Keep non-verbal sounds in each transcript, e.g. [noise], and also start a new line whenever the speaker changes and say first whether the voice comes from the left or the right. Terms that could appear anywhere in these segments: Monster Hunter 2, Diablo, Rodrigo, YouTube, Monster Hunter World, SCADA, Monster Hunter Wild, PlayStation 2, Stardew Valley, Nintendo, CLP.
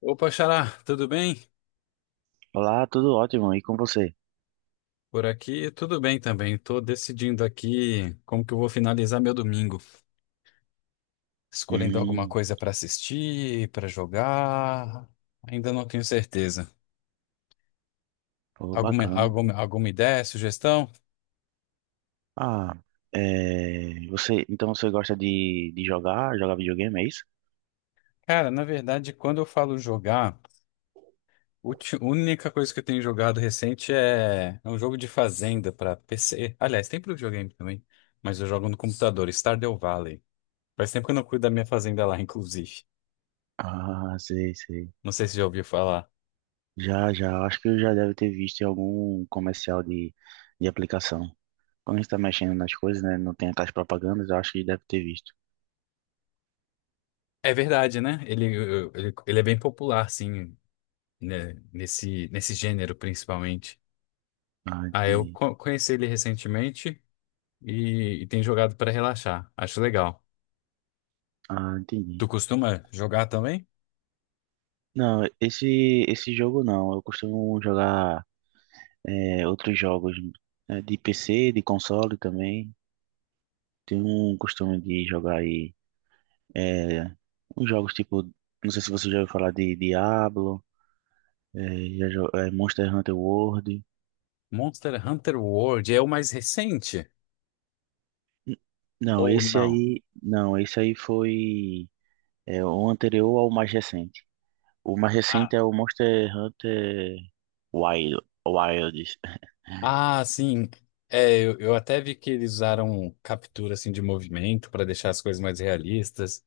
left: Opa, Xará, tudo bem?
right: Olá, tudo ótimo. E com você?
left: Por aqui, tudo bem também. Estou decidindo aqui como que eu vou finalizar meu domingo. Escolhendo alguma
right: Hum,
left: coisa para assistir, para jogar. Ainda não tenho certeza.
right: pô,
left: Alguma,
right: bacana.
left: alguma, alguma ideia, sugestão?
right: Ah, é, então você gosta de jogar, videogame, é isso?
left: Cara, na verdade, quando eu falo jogar, a única coisa que eu tenho jogado recente é um jogo de fazenda para PC. Aliás, tem para videogame também, mas eu jogo no computador, Stardew Valley. Faz tempo que eu não cuido da minha fazenda lá, [laughs] inclusive.
right: Ah, sei, sei.
left: Não sei se já ouviu falar.
right: Já, já, acho que eu já deve ter visto em algum comercial de aplicação. Quando a gente tá mexendo nas coisas, né, não tem aquelas propagandas, eu acho que deve ter visto.
left: É verdade, né? Ele é bem popular, sim, né? Nesse gênero, principalmente.
right: Ah,
left: Ah, eu
right: entendi.
left: co- conheci ele recentemente e tenho jogado para relaxar. Acho legal.
right: Ah, entendi.
left: Tu costuma jogar também?
right: Não, esse jogo não, eu costumo jogar outros jogos de PC, de console também. Tem um costume de jogar aí é, uns jogos tipo, não sei se você já ouviu falar de Diablo, é, é, Monster Hunter World.
left: Monster Hunter World é o mais recente?
right: N- Não,
left: Ou não?
right: esse aí foi é, o anterior ao mais recente. O mais recente é
left: Ah,
right: o Monster Hunter Wild, Wilds.
left: ah, sim. É, eu até vi que eles usaram captura assim de movimento para deixar as coisas mais realistas.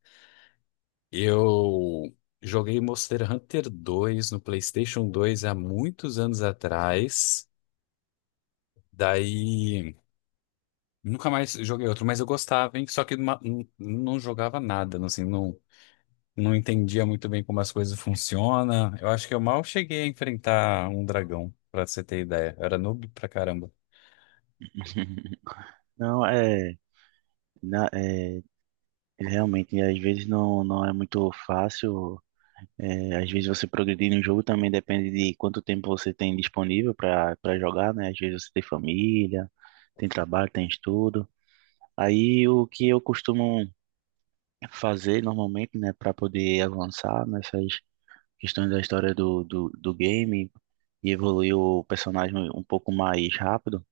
left: Eu joguei Monster Hunter 2 no PlayStation 2 há muitos anos atrás. Daí nunca mais joguei outro, mas eu gostava, hein? Só que não jogava nada, assim, não, não entendia muito bem como as coisas funcionam. Eu acho que eu mal cheguei a enfrentar um dragão, pra você ter ideia. Eu era noob pra caramba.
right: [laughs] Não, é, na- é realmente, às vezes não, não é muito fácil. É, às vezes você progredir no jogo também depende de quanto tempo você tem disponível para jogar, né? Às vezes você tem família, tem trabalho, tem estudo. Aí o que eu costumo fazer normalmente, né, para poder avançar nessas questões da história do game e evoluir o personagem um pouco mais rápido,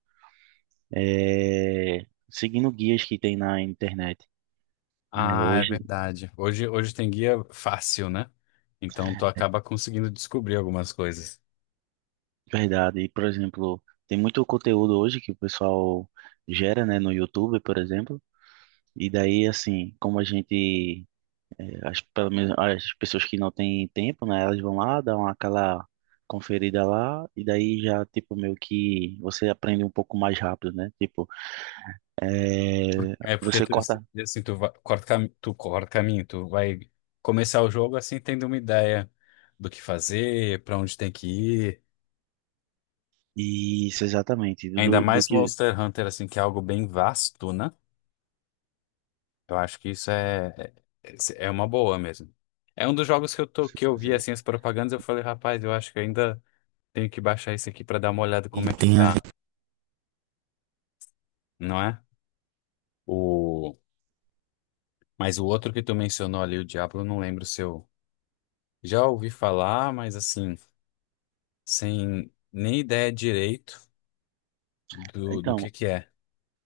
right: é seguindo guias que tem na internet. Né?
left: Ah, é
right: Hoje,
left: verdade. Hoje tem guia fácil, né? Então tu acaba conseguindo descobrir algumas coisas.
right: verdade. E, por exemplo, tem muito conteúdo hoje que o pessoal gera, né, no YouTube, por exemplo. E daí, assim, como a gente, eh, as, pelo menos as pessoas que não têm tempo, né, elas vão lá, dão aquela conferida lá, e daí já, tipo, meio que você aprende um pouco mais rápido, né? Tipo,
left: É porque
right: você
left: tu,
right: corta.
left: assim, tu vai, tu corta caminho, tu vai começar o jogo assim tendo uma ideia do que fazer, pra onde tem que ir.
right: Isso, exatamente. Do,
left: Ainda
right: do do
left: mais
right: que
left: Monster Hunter, assim, que é algo bem vasto, né? Eu acho que isso é uma boa mesmo. É um dos jogos que eu tô,
right: você
left: que eu vi,
right: fazer.
left: assim, as propagandas, eu falei, rapaz, eu acho que ainda tenho que baixar esse aqui pra dar uma olhada
right: E
left: como é que tá, não é? O, mas o outro que tu mencionou ali, o Diablo, eu não lembro se eu já ouvi falar, mas assim, sem nem ideia direito do, do que
right: então,
left: que é.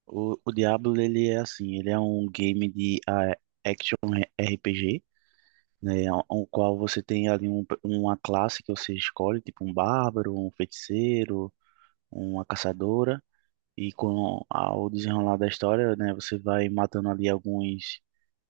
right: o Diablo, ele é assim, ele é um game de action RPG, né, o qual você tem ali uma classe que você escolhe, tipo um bárbaro, um feiticeiro, uma caçadora, e com ao desenrolar da história, né, você vai matando ali alguns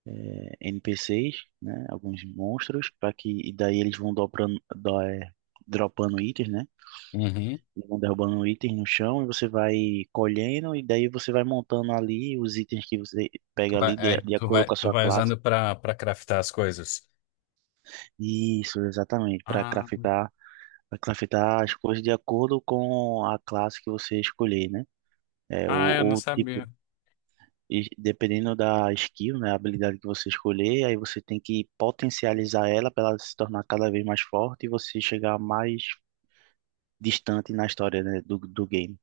right: NPCs, né, alguns monstros, para que e daí eles vão dropando itens, né,
left: Uhum.
right: eles vão derrubando itens no chão e você vai colhendo, e daí você vai montando ali os itens que você
left: Tu
right: pega
left: vai,
right: ali
left: aí
right: de acordo com a
left: tu
right: sua
left: vai
right: classe.
left: usando pra, pra craftar as coisas.
right: Isso, exatamente,
left: Ah,
right: para craftar as coisas de acordo com a classe que você escolher, né? É,
left: ah, eu não
right: ou tipo,
left: sabia.
right: e dependendo da skill, né, a habilidade que você escolher, aí você tem que potencializar ela para ela se tornar cada vez mais forte e você chegar mais distante na história, né, do game.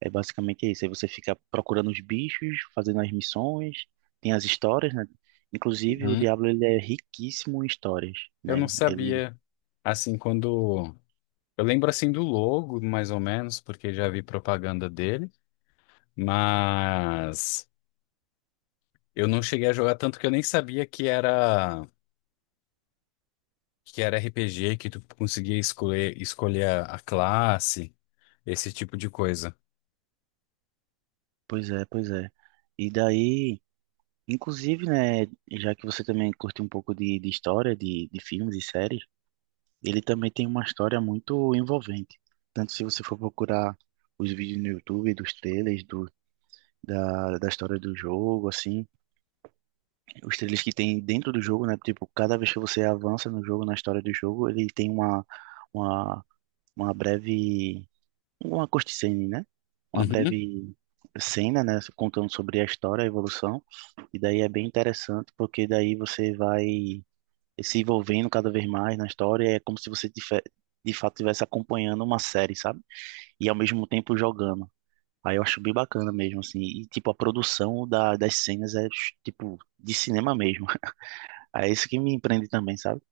right: É basicamente isso. Aí você fica procurando os bichos, fazendo as missões, tem as histórias, né? Inclusive, o
left: Uhum.
right: Diablo ele é riquíssimo em histórias,
left: Eu não
right: né?
left: sabia. Assim, quando. Eu lembro assim do logo, mais ou menos, porque já vi propaganda dele, mas eu não cheguei a jogar tanto que eu nem sabia que era RPG, que tu conseguia escolher a classe, esse tipo de coisa.
right: Pois é, pois é. E daí, inclusive, né, já que você também curte um pouco de história, de filmes e séries, ele também tem uma história muito envolvente. Tanto se você for procurar os vídeos no YouTube, dos trailers, da história do jogo, assim, os trilhos que tem dentro do jogo, né? Tipo, cada vez que você avança no jogo, na história do jogo, ele tem uma, uma breve, uma cutscene, né? Uma
left: Uhum.
right: breve cena, né? Contando sobre a história, a evolução. E daí é bem interessante, porque daí você vai se envolvendo cada vez mais na história. É como se você de fato estivesse acompanhando uma série, sabe? E ao mesmo tempo jogando. Aí eu acho bem bacana mesmo, assim. E, tipo, a produção das cenas é, tipo, de cinema mesmo. É isso que me empreende também, sabe?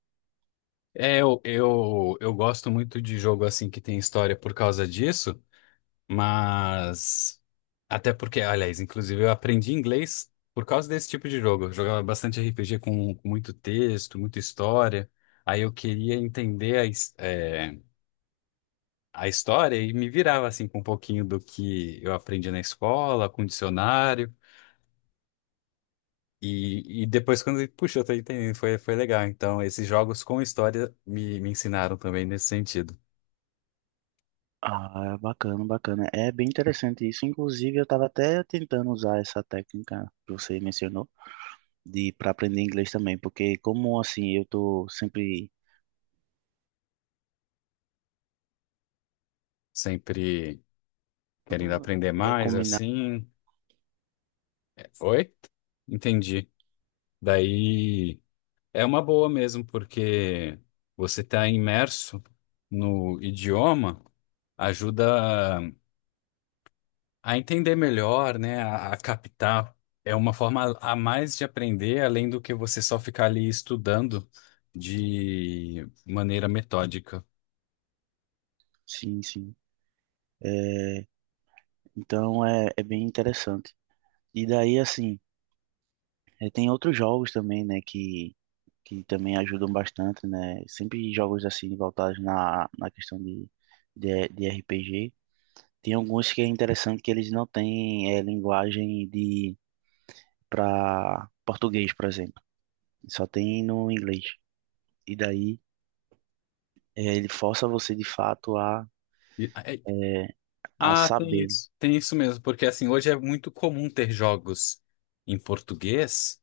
left: É, eu gosto muito de jogo assim que tem história por causa disso, mas até porque, aliás, inclusive eu aprendi inglês por causa desse tipo de jogo. Eu jogava bastante RPG com muito texto, muita história. Aí eu queria entender a história e me virava assim com um pouquinho do que eu aprendi na escola, com dicionário. E depois quando, puxa, eu tô entendendo, foi legal. Então, esses jogos com história me ensinaram também nesse sentido.
right: Ah, bacana, bacana. É bem interessante isso. Inclusive, eu estava até tentando usar essa técnica que você mencionou de para aprender inglês também, porque como assim, eu tô sempre
left: Sempre querendo
right: como
left: aprender
right: puder
left: mais,
right: combinar.
left: assim. É, Oi? Entendi. Daí é uma boa mesmo, porque você está imerso no idioma, ajuda a entender melhor, né? A captar. É uma forma a mais de aprender, além do que você só ficar ali estudando de maneira metódica.
right: Sim, sim. É, então é, é bem interessante. E daí assim, é, tem outros jogos também, né, que também ajudam bastante, né? Sempre jogos assim voltados na questão de RPG. Tem alguns que é interessante que eles não têm linguagem de para português, por exemplo. Só tem no inglês. E daí ele força você de fato
left: E- é-
right: a
left: ah, tem
right: saber.
left: isso. Tem isso mesmo, porque assim, hoje é muito comum ter jogos em português.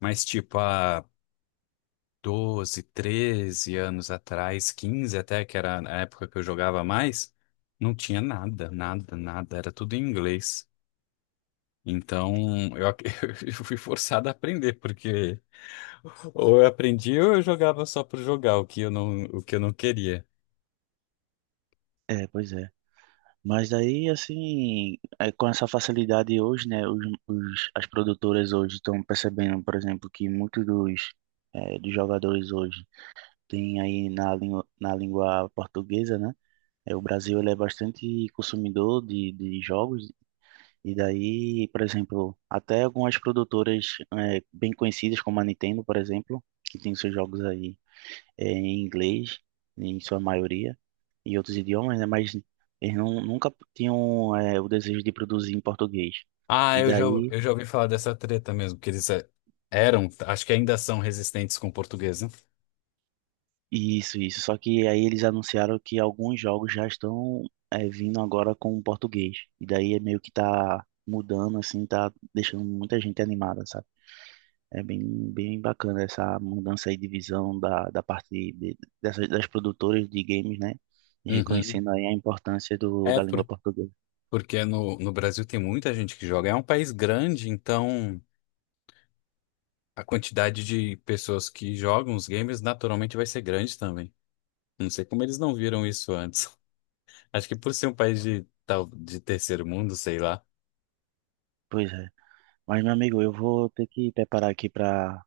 left: Mas tipo, há 12, 13 anos atrás, 15 até, que era a época que eu jogava mais, não tinha nada, nada, nada, era tudo em inglês. Então eu, [laughs] eu fui forçado a aprender, porque ou eu aprendi ou eu jogava só por jogar, o que eu não, o que eu não queria.
right: É, pois é. Mas daí, assim, com essa facilidade hoje, né, as produtoras hoje estão percebendo, por exemplo, que muitos dos jogadores hoje têm aí na língua portuguesa, né? É, o Brasil ele é bastante consumidor de jogos. E daí, por exemplo, até algumas produtoras bem conhecidas, como a Nintendo, por exemplo, que tem seus jogos aí em inglês, em sua maioria, e outros idiomas, né? Mas eles não, nunca tinham o desejo de produzir em português.
left: Ah,
right: E
left: eu já,
right: daí,
left: eu já ouvi falar dessa treta mesmo, que eles eram, acho que ainda são resistentes com o português, né?
right: isso, isso. Só que aí eles anunciaram que alguns jogos já estão vindo agora com português. E daí é meio que tá mudando, assim, tá deixando muita gente animada, sabe? É bem, bem bacana essa mudança aí de visão da parte dessas, das produtoras de games, né? E
left: Uhum.
right: reconhecendo aí a importância
left: É
right: da língua
left: por-
right: portuguesa.
left: porque no Brasil tem muita gente que joga. É um país grande, então a quantidade de pessoas que jogam os games naturalmente vai ser grande também. Não sei como eles não viram isso antes. [laughs] Acho que por ser um país de, tal, de terceiro mundo, sei lá.
right: Pois é. Mas, meu amigo, eu vou ter que preparar aqui para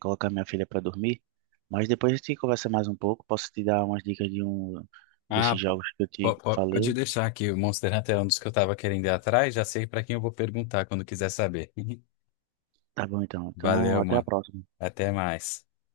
right: colocar minha filha para dormir. Mas depois a gente conversa mais um pouco. Posso te dar umas dicas de um
left: Ah,
right: desses
left: po-
right: jogos que eu te
left: pode
right: falei?
left: deixar que o Monster Hunter é um dos que eu tava querendo ir atrás. Já sei pra quem eu vou perguntar quando quiser saber. [laughs]
right: Tá bom, então. Então,
left: Valeu,
right: até a
left: mano.
right: próxima.
left: Até mais.